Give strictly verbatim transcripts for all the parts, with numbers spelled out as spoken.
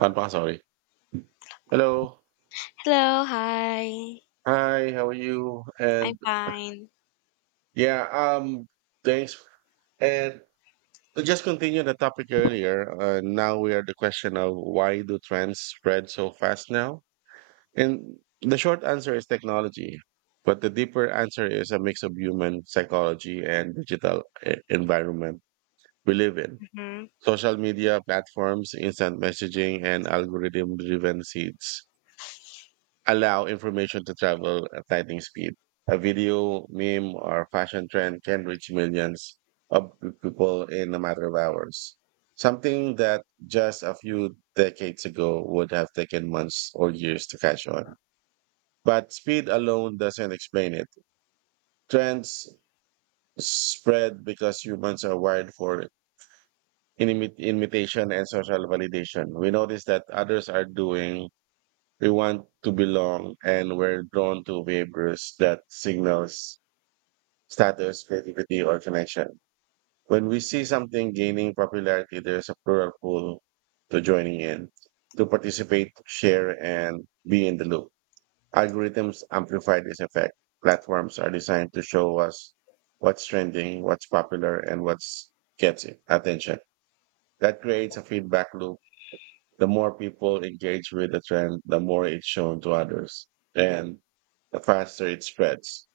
I'm sorry. Hello. Hello, hi. Hi, how are you? I'm And fine. yeah, um, thanks. And to just continue the topic earlier, uh, now we are the question of why do trends spread so fast now? And the short answer is technology, but the deeper answer is a mix of human psychology and digital e- environment we live in. Mhm. Social media platforms, instant messaging, and algorithm driven seeds allow information to travel at lightning speed. A video, meme, or fashion trend can reach millions of people in a matter of hours. Something that just a few decades ago would have taken months or years to catch on. But speed alone doesn't explain it. Trends spread because humans are wired for inimi- imitation and social validation. We notice that others are doing. We want to belong and we're drawn to behaviors that signals status, creativity, or connection. When we see something gaining popularity, there's a plural pull to joining in, to participate, share, and be in the loop. Algorithms amplify this effect. Platforms are designed to show us what's trending, what's popular, and what's gets it, attention. That creates a feedback loop, the more people engage with the trend, the more it's shown to others, and the faster it spreads.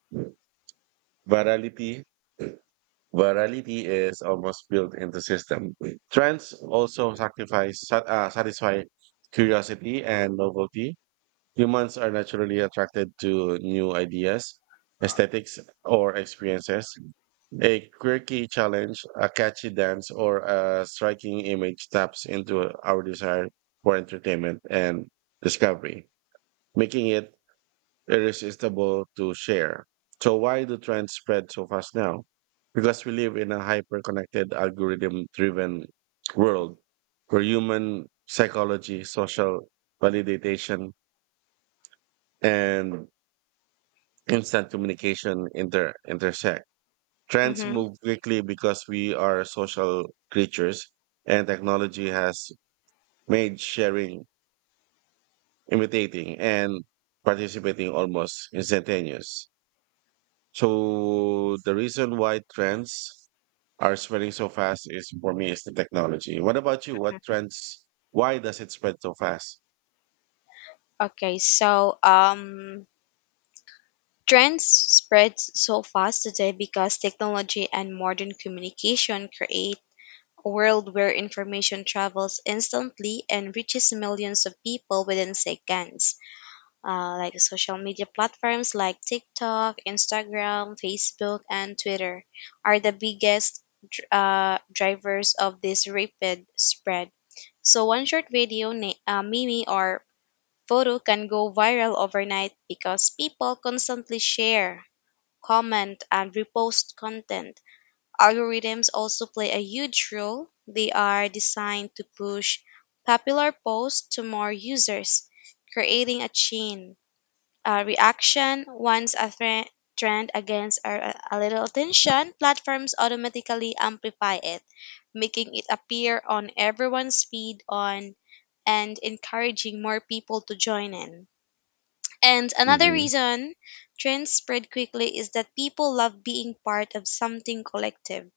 Virality, virality is almost built into system. Trends also sacrifice, sa- uh, satisfy curiosity and novelty. Humans are naturally attracted to new ideas, aesthetics, or experiences. A quirky challenge, a catchy dance, or a striking image taps into our desire for entertainment and discovery, making it irresistible to share. So, why do trends spread so fast now? Because we live in a hyper connected, algorithm driven world where human psychology, social validation, and instant communication inter intersect. Trends Mhm. move quickly because we are social creatures, and technology has made sharing, imitating, and participating almost instantaneous. So the reason why trends are spreading so fast is for me is the technology. What about you? What trends? Why does it spread so fast? Okay, so um trends spread so fast today because technology and modern communication create a world where information travels instantly and reaches millions of people within seconds. Uh, like social media platforms like TikTok, Instagram, Facebook, and Twitter are the biggest dr- uh, drivers of this rapid spread. So, one short video, na- uh, meme, or photo can go viral overnight because people constantly share, comment, and repost content. Algorithms also play a huge role. They are designed to push popular posts to more users, creating a chain uh, reaction. Once a thre- trend against or a a little attention, platforms automatically amplify it, making it appear on everyone's feed on and encouraging more people to join in. And another Mm-hmm. reason trends spread quickly is that people love being part of something collective.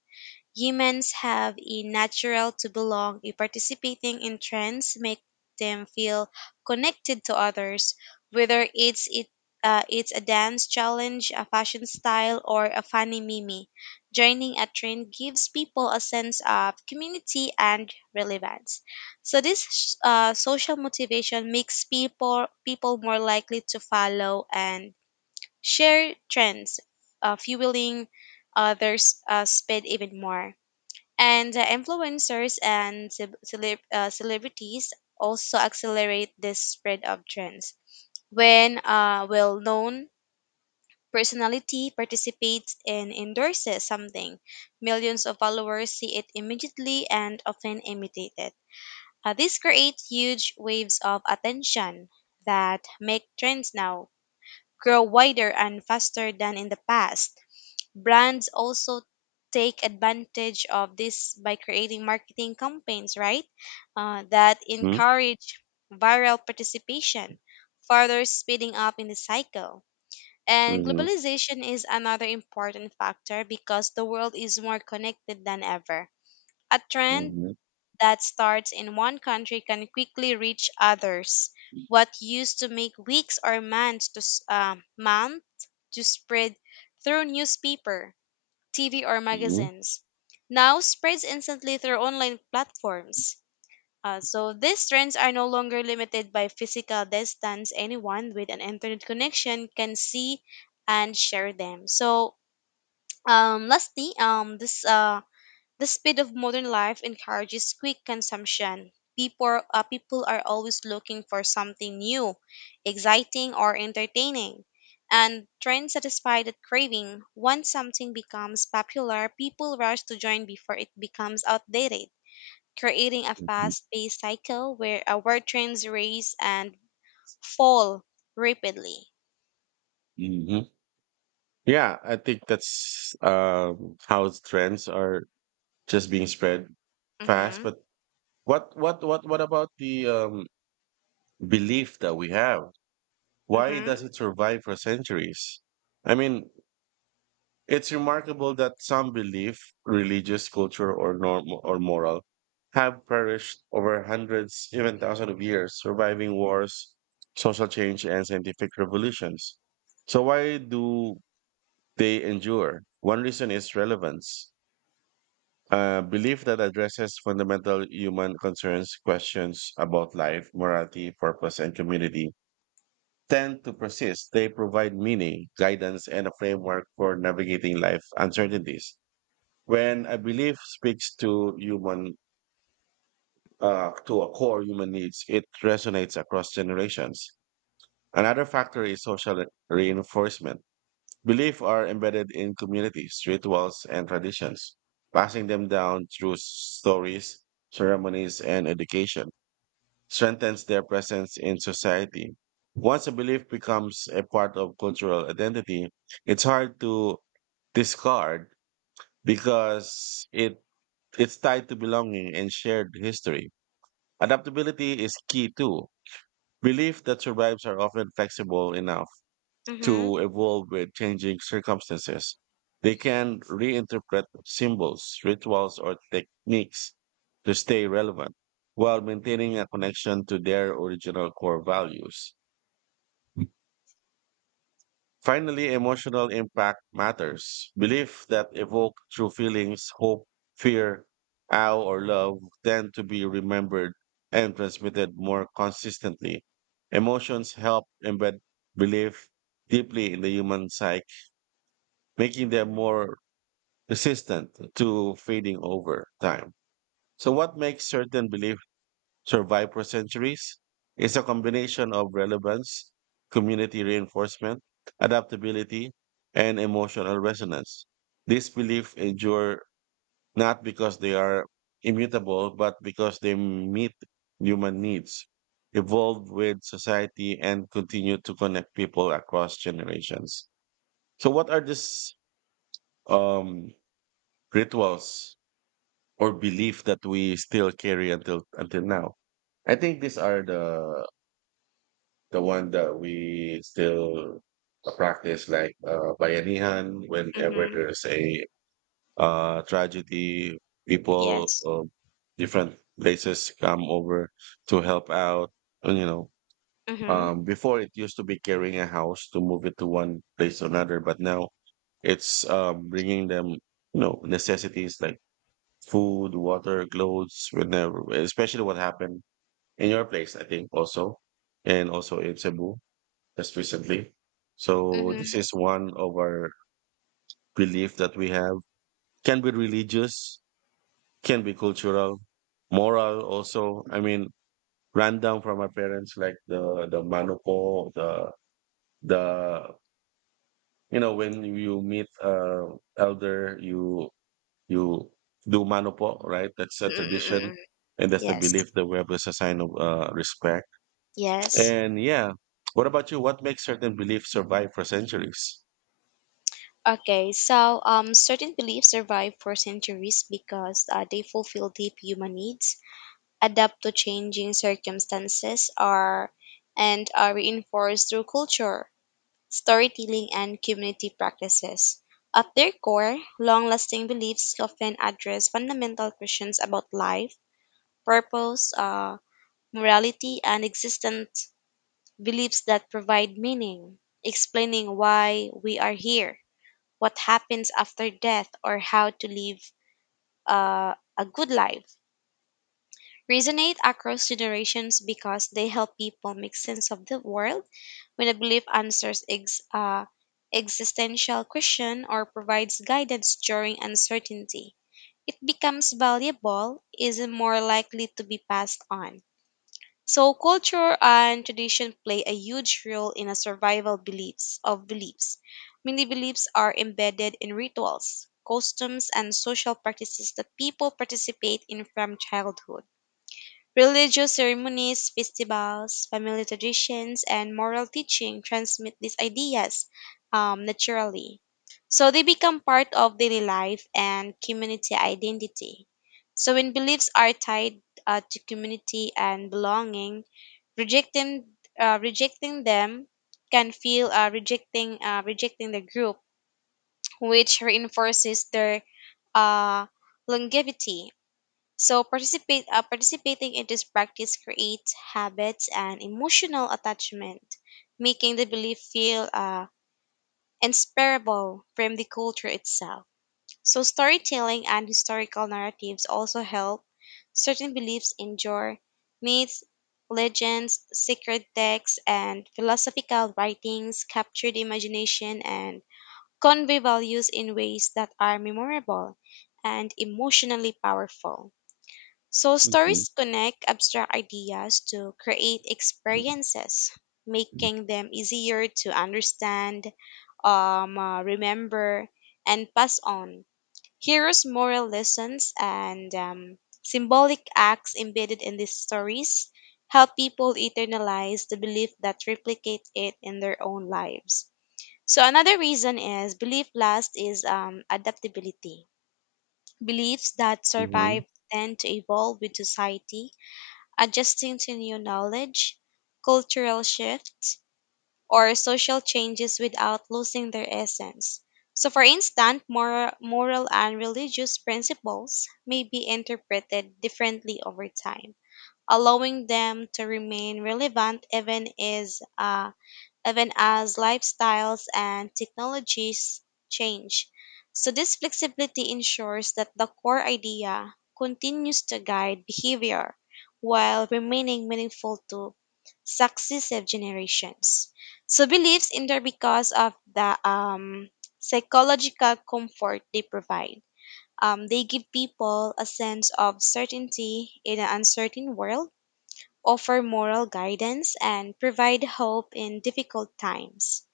Humans have a natural to belong, a participating in trends make them feel connected to others, whether it's it uh, it's a dance challenge, a fashion style, or a funny meme. Joining a trend gives people a sense of community and relevance. So this uh, social motivation makes people people more likely to follow and share trends, uh, fueling others uh, speed even more. And uh, influencers and ce- celeb- uh, celebrities also accelerate this spread of trends. When a well known personality participates and endorses something, millions of followers see it immediately and often imitate it. Uh, this creates huge waves of attention that make trends now grow wider and faster than in the past. Brands also take advantage of this by creating marketing campaigns, right? Uh, that Hmm? encourage viral participation, further speeding up in the cycle. And Mm-hmm. globalization is another important factor because the world is more connected than ever. A trend Mm-hmm. that starts in one country can quickly reach others. What used to make weeks or months to s- uh, month to spread through newspaper, T V, or Mm-hmm. magazines, now spreads instantly through online platforms. Uh, so these trends are no longer limited by physical distance. Anyone with an internet connection can see and share them. So um, lastly, um, this uh, the speed of modern life encourages quick consumption. People, uh, people are always looking for something new, exciting, or entertaining. And trends satisfy that craving. Once something becomes popular, people rush to join before it becomes outdated, creating a Mm-hmm. fast paced cycle where our trends raise and fall rapidly. Mm-hmm. Yeah, I think that's um, how trends are just being spread fast. Mm-hmm. But what what what what about the um, belief that we have? Why Mm-hmm. does it survive for centuries? I mean, it's remarkable that some belief, religious, culture, or norm or moral, have perished over hundreds, even thousands of years, surviving wars, social change, and scientific revolutions. So why do they endure? One reason is relevance. A belief that addresses fundamental human concerns, questions about life, morality, purpose, and community tend to persist. They provide meaning, guidance, and a framework for navigating life uncertainties. When a belief speaks to human, uh, to a core human needs, it resonates across generations. Another factor is social reinforcement. Beliefs are embedded in communities, rituals, and traditions, passing them down through stories, ceremonies, and education, strengthens their presence in society. Once a belief becomes a part of cultural identity, it's hard to discard because it it's tied to belonging and shared history. Adaptability is key too. Beliefs that survives are often flexible enough Mm-hmm. to evolve with changing circumstances. They can reinterpret symbols, rituals, or techniques to stay relevant while maintaining a connection to their original core values. Finally, emotional impact matters. Beliefs that evoke true feelings, hope, fear, awe, or love tend to be remembered and transmitted more consistently. Emotions help embed belief deeply in the human psyche, making them more resistant to fading over time. So, what makes certain beliefs survive for centuries is a combination of relevance, community reinforcement, adaptability, and emotional resonance. These beliefs endure not because they are immutable, but because they meet human needs, evolve with society, and continue to connect people across generations. So, what are these um, rituals or belief that we still carry until until now. I think these are the the one that we still uh, practice, like uh, bayanihan. Whenever Mm-hmm. there's a uh, tragedy, people Yes. of different places come over to help out. And, you know, Mm-hmm. um, before it used to be carrying a house to move it to one place or another, but now it's um, bringing them, you know, necessities like food, water, clothes, whenever, especially what happened in your place, I think, also, and also in Cebu just recently. So this Mm-hmm. is one of our belief that we have. Can be religious, can be cultural, moral also. I mean, ran down from our parents like the the manupo, the the you know when you meet uh elder, you You do manopo, right? That's a tradition, Mm-mm-mm-mm. and that's the Yes. belief that we have as a sign of uh, respect. Yes. And yeah, what about you? What makes certain beliefs survive for centuries? Okay, so um, certain beliefs survive for centuries because uh, they fulfill deep human needs, adapt to changing circumstances, are and are reinforced through culture, storytelling, and community practices. At their core, long-lasting beliefs often address fundamental questions about life, purpose, uh, morality, and existence. Beliefs that provide meaning, explaining why we are here, what happens after death, or how to live uh, a good life. Resonate across generations because they help people make sense of the world. When a belief answers ex- uh, existential question or provides guidance during uncertainty, it becomes valuable, is more likely to be passed on. So culture and tradition play a huge role in a survival beliefs of beliefs. Many beliefs are embedded in rituals, customs, and social practices that people participate in from childhood. Religious ceremonies, festivals, family traditions, and moral teaching transmit these ideas um, naturally. So they become part of daily life and community identity. So when beliefs are tied uh, to community and belonging, rejecting uh, rejecting them can feel uh, rejecting uh, rejecting the group, which reinforces their uh, longevity. So participate uh, participating in this practice creates habits and emotional attachment, making the belief feel uh, inseparable from the culture itself. So storytelling and historical narratives also help certain beliefs endure. Myths, legends, sacred texts, and philosophical writings capture the imagination and convey values in ways that are memorable and emotionally powerful. So, Hmm. stories connect abstract ideas to create experiences, making them easier to understand, um, uh, remember, and pass on. Heroes' moral lessons and um, symbolic acts embedded in these stories help people internalize the belief that replicate it in their own lives. So, another reason is belief last is um, adaptability. Beliefs that Hmm. survive tend to evolve with society, adjusting to new knowledge, cultural shifts, or social changes without losing their essence. So, for instance, moral, moral and religious principles may be interpreted differently over time, allowing them to remain relevant even as uh, even as lifestyles and technologies change. So, this flexibility ensures that the core idea continues to guide behavior while remaining meaningful to successive generations. So, beliefs endure because of the um, psychological comfort they provide. Um, they give people a sense of certainty in an uncertain world, offer moral guidance, and provide hope in difficult times.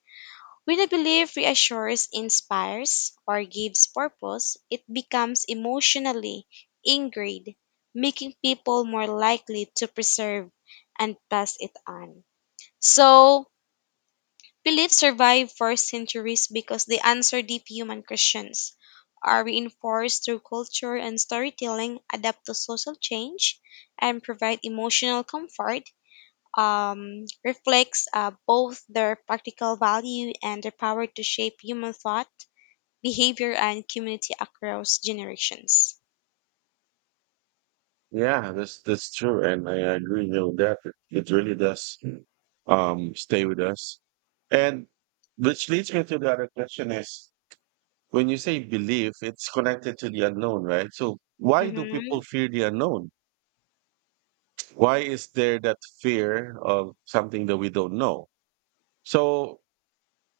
When a belief reassures, inspires, or gives purpose, it becomes emotionally ingrained, making people more likely to preserve and pass it on. So, beliefs survive for centuries because they answer deep human questions, are reinforced through culture and storytelling, adapt to social change, and provide emotional comfort, um, reflects uh, both their practical value and their power to shape human thought, behavior, and community across generations. Yeah, that's that's true, and I agree you know, that. It, it really does um, stay with us, and which leads me to the other question is when you say belief, it's connected to the unknown, right? So why do Mm-hmm. people fear the unknown? Why is there that fear of something that we don't know? So,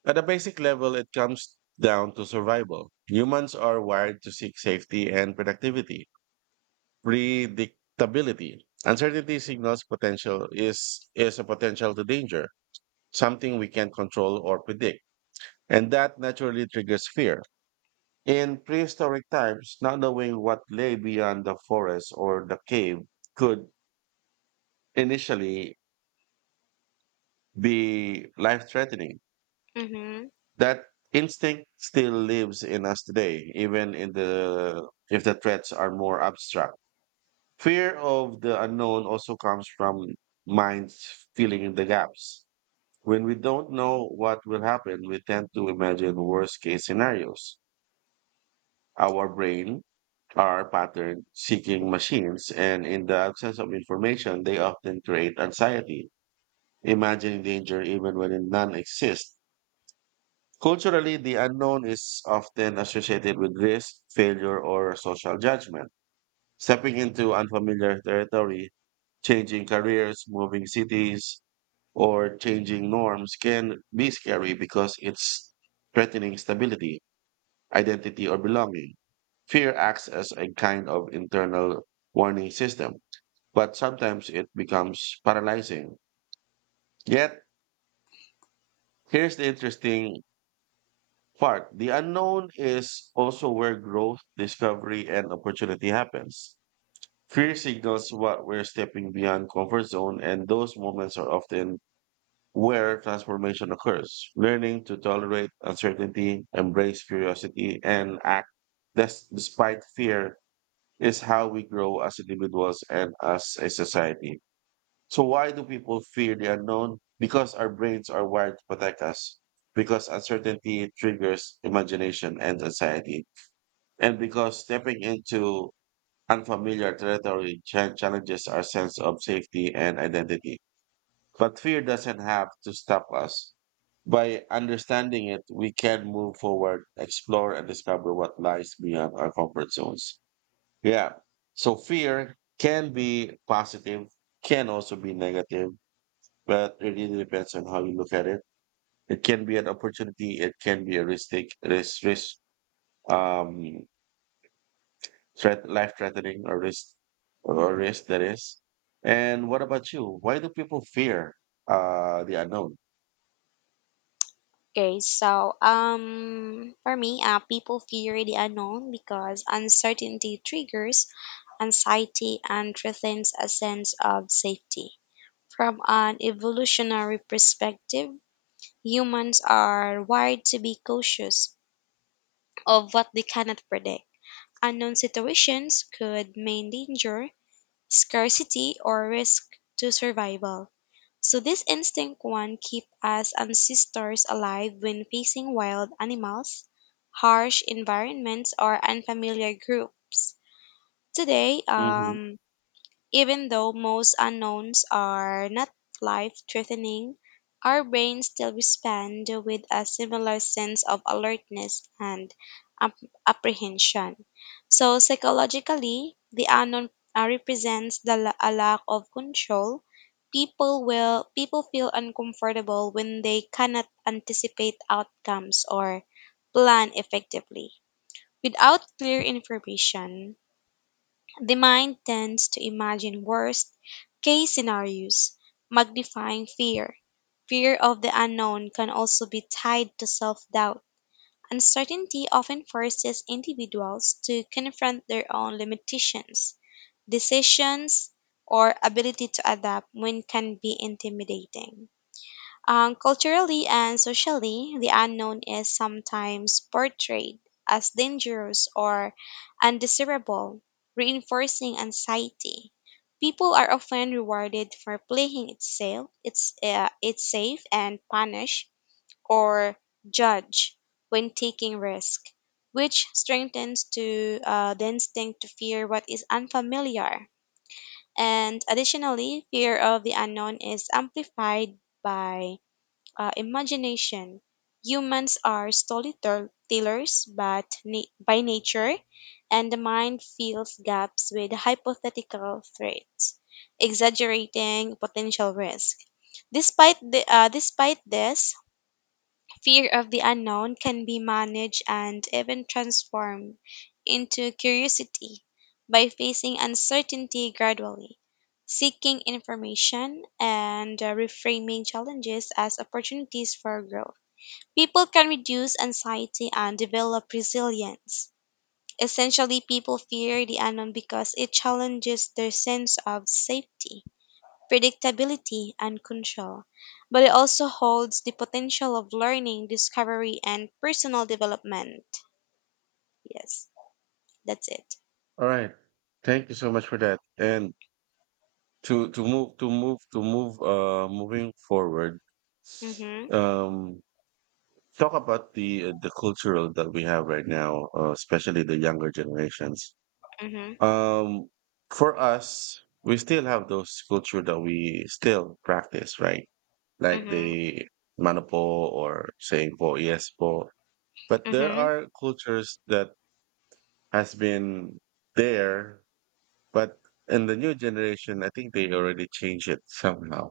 at a basic level, it comes down to survival. Humans are wired to seek safety and productivity, predictability. Uncertainty signals potential is is a potential to danger, something we can't control or predict, and that naturally triggers fear. In prehistoric times, not knowing what lay beyond the forest or the cave could initially be life-threatening. Mm-hmm. That instinct still lives in us today, even in the if the threats are more abstract. Fear of the unknown also comes from minds filling in the gaps. When we don't know what will happen, we tend to imagine worst case scenarios. Our brain are pattern seeking machines, and in the absence of information, they often create anxiety, imagining danger even when it none exists. Culturally, the unknown is often associated with risk, failure, or social judgment. Stepping into unfamiliar territory, changing careers, moving cities, or changing norms can be scary because it's threatening stability, identity, or belonging. Fear acts as a kind of internal warning system, but sometimes it becomes paralyzing. Yet, here's the interesting part, the unknown is also where growth, discovery, and opportunity happens. Fear signals what we're stepping beyond comfort zone, and those moments are often where transformation occurs. Learning to tolerate uncertainty, embrace curiosity, and act des- despite fear is how we grow as individuals and as a society. So why do people fear the unknown? Because our brains are wired to protect us. Because uncertainty triggers imagination and anxiety. And because stepping into unfamiliar territory cha- challenges our sense of safety and identity. But fear doesn't have to stop us. By understanding it, we can move forward, explore, and discover what lies beyond our comfort zones. Yeah. So fear can be positive, can also be negative, but it really depends on how you look at it. It can be an opportunity. It can be a risk take, risk, risk, um, threat, life threatening or risk, or risk that is. And what about you? Why do people fear uh, the unknown? Okay, so um, for me, uh, people fear the unknown because uncertainty triggers anxiety and threatens a sense of safety. From an evolutionary perspective, humans are wired to be cautious of what they cannot predict. Unknown situations could mean danger, scarcity, or risk to survival. So this instinct one keep us ancestors alive when facing wild animals, harsh environments, or unfamiliar groups. Today, Mhm. um, even though most unknowns are not life threatening, our brains still respond with a similar sense of alertness and ap- apprehension. So, psychologically, the unknown uh, represents the, la- a lack of control. People will people feel uncomfortable when they cannot anticipate outcomes or plan effectively. Without clear information, the mind tends to imagine worst case scenarios, magnifying fear. Fear of the unknown can also be tied to self doubt. Uncertainty often forces individuals to confront their own limitations, decisions, or ability to adapt when can be intimidating. Um, culturally and socially, the unknown is sometimes portrayed as dangerous or undesirable, reinforcing anxiety. People are often rewarded for playing it safe, it's, uh, it's safe and punished or judged when taking risk, which strengthens to uh, the instinct to fear what is unfamiliar. And additionally, fear of the unknown is amplified by uh, imagination. Humans are storytellers but na- by nature, and the mind fills gaps with hypothetical threats, exaggerating potential risk. Despite, the, uh, despite this, fear of the unknown can be managed and even transformed into curiosity by facing uncertainty gradually, seeking information, and uh, reframing challenges as opportunities for growth. People can reduce anxiety and develop resilience. Essentially, people fear the unknown because it challenges their sense of safety, predictability, and control, but it also holds the potential of learning, discovery, and personal development. Yes, that's it. All right. Thank you so much for that. And to to move to move to move uh moving forward, Mm-hmm. um, talk about the uh, the cultural that we have right now, uh, especially the younger generations. Mm-hmm. Um, for us, we still have those culture that we still practice, right? Like Mm-hmm. the mano po or saying po, yes po. But there Mm-hmm. are cultures that has been there, but in the new generation, I think they already changed it somehow.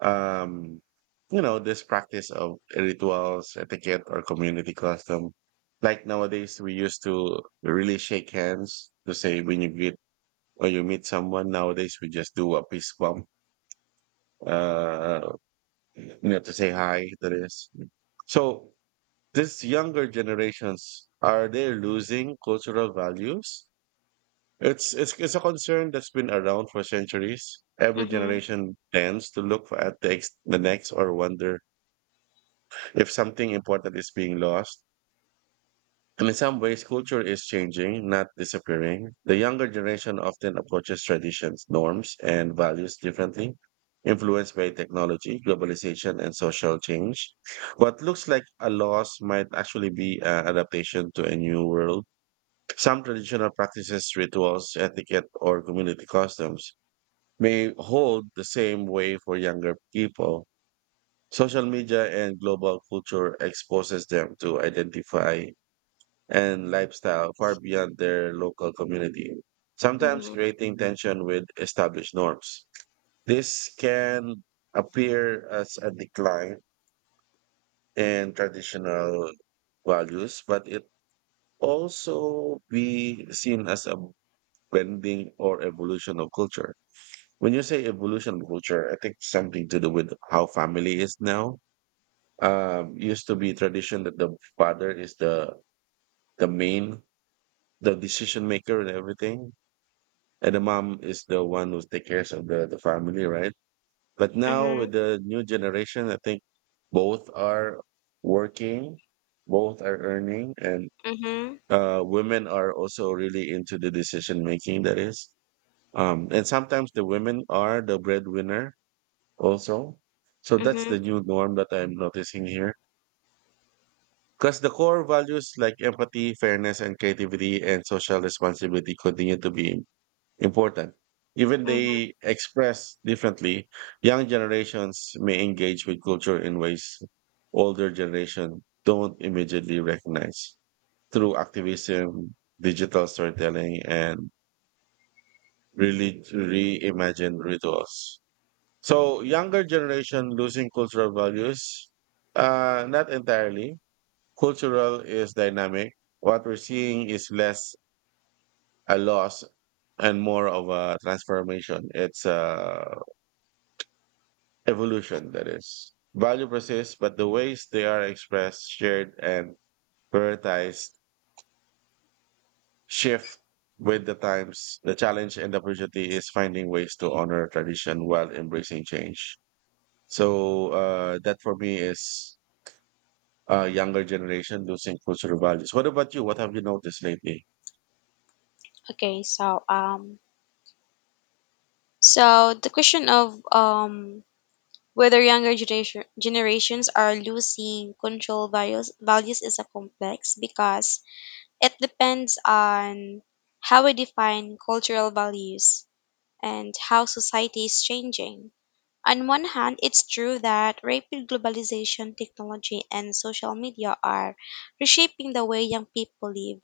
Um, you know, this practice of rituals, etiquette, or community custom. Like nowadays, we used to really shake hands to say when you greet or you meet someone nowadays, we just do a peace bump, uh, you know, to say hi to this. So this younger generations, are they losing cultural values? It's, it's, it's a concern that's been around for centuries. Every Mm-hmm. generation tends to look at the, ex- the next or wonder if something important is being lost. And in some ways, culture is changing, not disappearing. The younger generation often approaches traditions, norms, and values differently, influenced by technology, globalization, and social change. What looks like a loss might actually be an adaptation to a new world. Some traditional practices, rituals, etiquette, or community customs may hold the same way for younger people. Social media and global culture exposes them to identify and lifestyle far beyond their local community, sometimes Mm-hmm. creating tension with established norms. This can appear as a decline in traditional values, but it also be seen as a bending or evolution of culture. When you say evolution of culture, I think something to do with how family is now. Um, used to be tradition that the father is the the main the decision maker and everything and the mom is the one who takes care of the, the family, right? But now with the new generation, I think both are working, both are earning, and Mm-hmm. uh, women are also really into the decision making. That is, um, and sometimes the women are the breadwinner also. So that's Mm-hmm. the new norm that I'm noticing here. Because the core values like empathy, fairness, and creativity and social responsibility continue to be important. Even Mm-hmm. they express differently. Young generations may engage with culture in ways older generation don't immediately recognize through activism, digital storytelling, and really reimagined rituals. So younger generation losing cultural values? Uh, not entirely. Cultural is dynamic. What we're seeing is less a loss and more of a transformation. It's a evolution, that is. Value persists, but the ways they are expressed, shared, and prioritized shift with the times. The challenge and the opportunity is finding ways to honor tradition while embracing change. So uh, that for me is uh, younger generation losing cultural values. What about you? What have you noticed lately? Okay, so um, so the question of um whether younger generation generations are losing control values values is a complex because it depends on how we define cultural values and how society is changing. On one hand, it's true that rapid globalization, technology, and social media are reshaping the way young people live,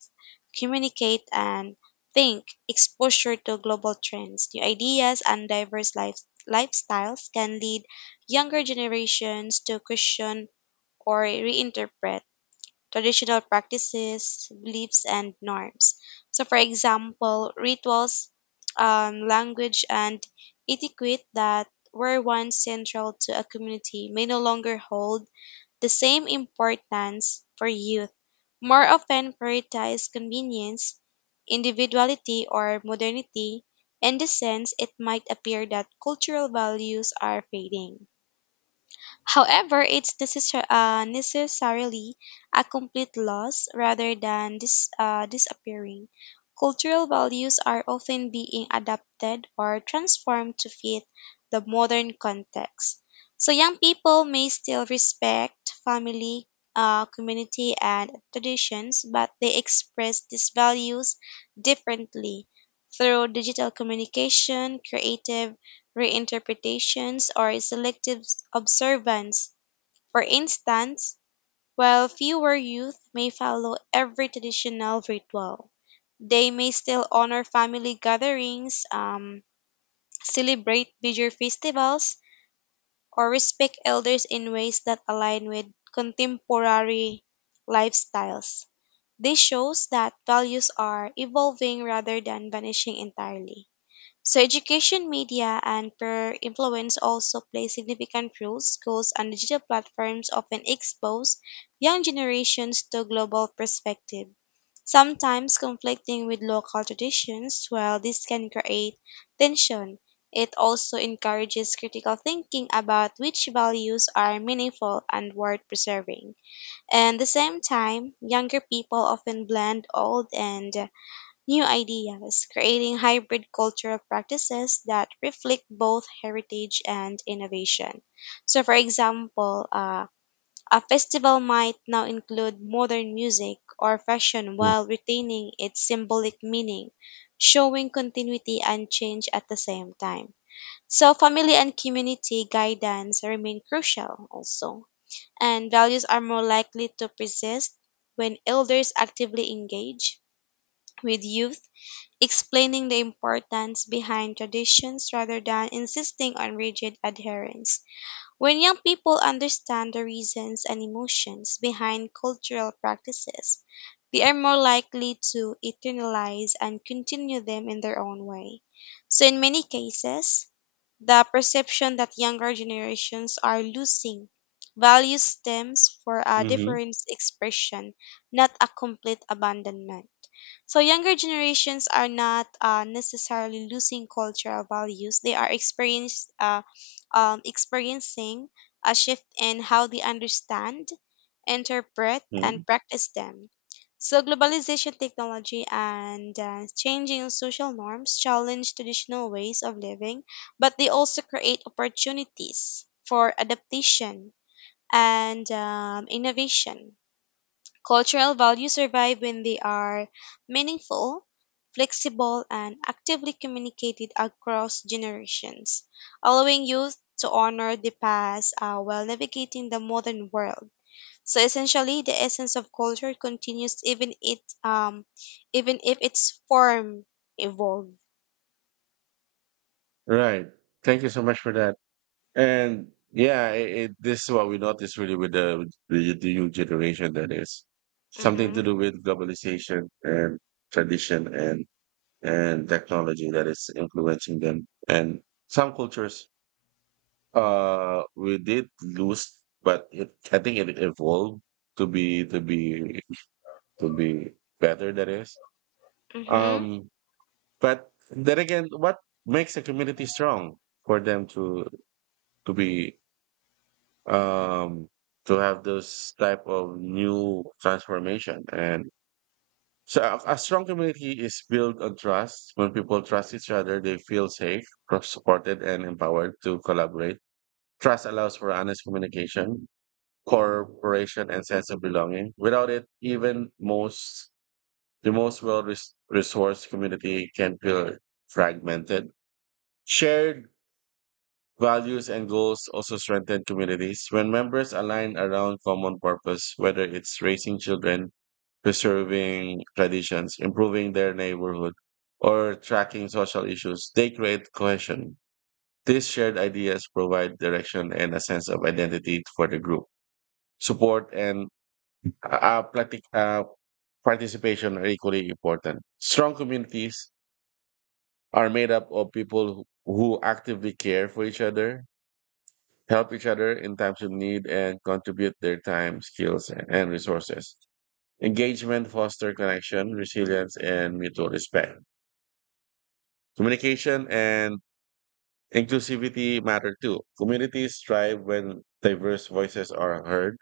communicate, and think. Exposure to global trends, new ideas, and diverse life- lifestyles can lead younger generations to question or reinterpret traditional practices, beliefs, and norms. So, for example, rituals, um, language, and etiquette that were once central to a community may no longer hold the same importance for youth. More often prioritize convenience, individuality, or modernity. In this sense, it might appear that cultural values are fading. However, it's necessar- uh, necessarily a complete loss rather than dis- uh, disappearing. Cultural values are often being adapted or transformed to fit the modern context. So, young people may still respect family, uh, community, and traditions, but they express these values differently through digital communication, creative reinterpretations, or selective observance. For instance, while fewer youth may follow every traditional ritual, they may still honor family gatherings, um, celebrate major festivals, or respect elders in ways that align with contemporary lifestyles. This shows that values are evolving rather than vanishing entirely. So education, media, and peer influence also play significant roles. Schools and digital platforms often expose young generations to global perspective, sometimes conflicting with local traditions. While this can create tension, it also encourages critical thinking about which values are meaningful and worth preserving. And at the same time, younger people often blend old and new ideas, creating hybrid cultural practices that reflect both heritage and innovation. So, for example, uh, a festival might now include modern music or fashion while retaining its symbolic meaning, showing continuity and change at the same time. So, family and community guidance remain crucial also, and values are more likely to persist when elders actively engage with youth, explaining the importance behind traditions rather than insisting on rigid adherence. When young people understand the reasons and emotions behind cultural practices, they are more likely to internalize and continue them in their own way. So, in many cases, the perception that younger generations are losing value stems for a Mm. different expression, not a complete abandonment. So younger generations are not uh, necessarily losing cultural values. They are experience, uh, um, experiencing a shift in how they understand, interpret, Hmm. and practice them. So globalization, technology, and uh, changing social norms challenge traditional ways of living, but they also create opportunities for adaptation and um, innovation. Cultural values survive when they are meaningful, flexible, and actively communicated across generations, allowing youth to honor the past uh, while navigating the modern world. So essentially, the essence of culture continues even it um even if its form evolves. Right. Thank you so much for that. And yeah, it, it, this is what we notice really with the, with the the new generation that is something Mm-hmm. to do with globalization and tradition and and technology that is influencing them. And some cultures, uh, we did lose, but it, I think it evolved to be to be to be better. That is, Mm-hmm. um, but then again, what makes a community strong for them to to be um, to have those type of new transformation. And so a, a strong community is built on trust. When people trust each other, they feel safe, supported, and empowered to collaborate. Trust allows for honest communication, cooperation, and sense of belonging. Without it, even most the most well-resourced community can feel fragmented. Shared values and goals also strengthen communities. When members align around common purpose, whether it's raising children, preserving traditions, improving their neighborhood, or tracking social issues, they create cohesion. These shared ideas provide direction and a sense of identity for the group. Support and uh, platic, uh, participation are equally important. Strong communities are made up of people who who actively care for each other, help each other in times of need, and contribute their time, skills, and resources. Engagement foster connection, resilience, and mutual respect. Communication and inclusivity matter too. Communities thrive when diverse voices are heard,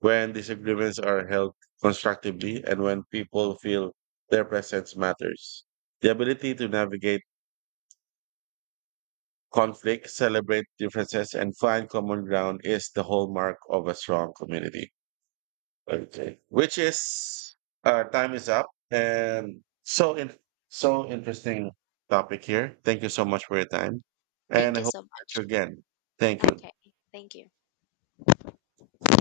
when disagreements are held constructively, and when people feel their presence matters. The ability to navigate conflict, celebrate differences, and find common ground is the hallmark of a strong community. Okay. Which is uh time is up and so in so interesting topic here. Thank you so much for your time. Thank And I you hope so to catch you much. again. Thank you. Okay. Thank you.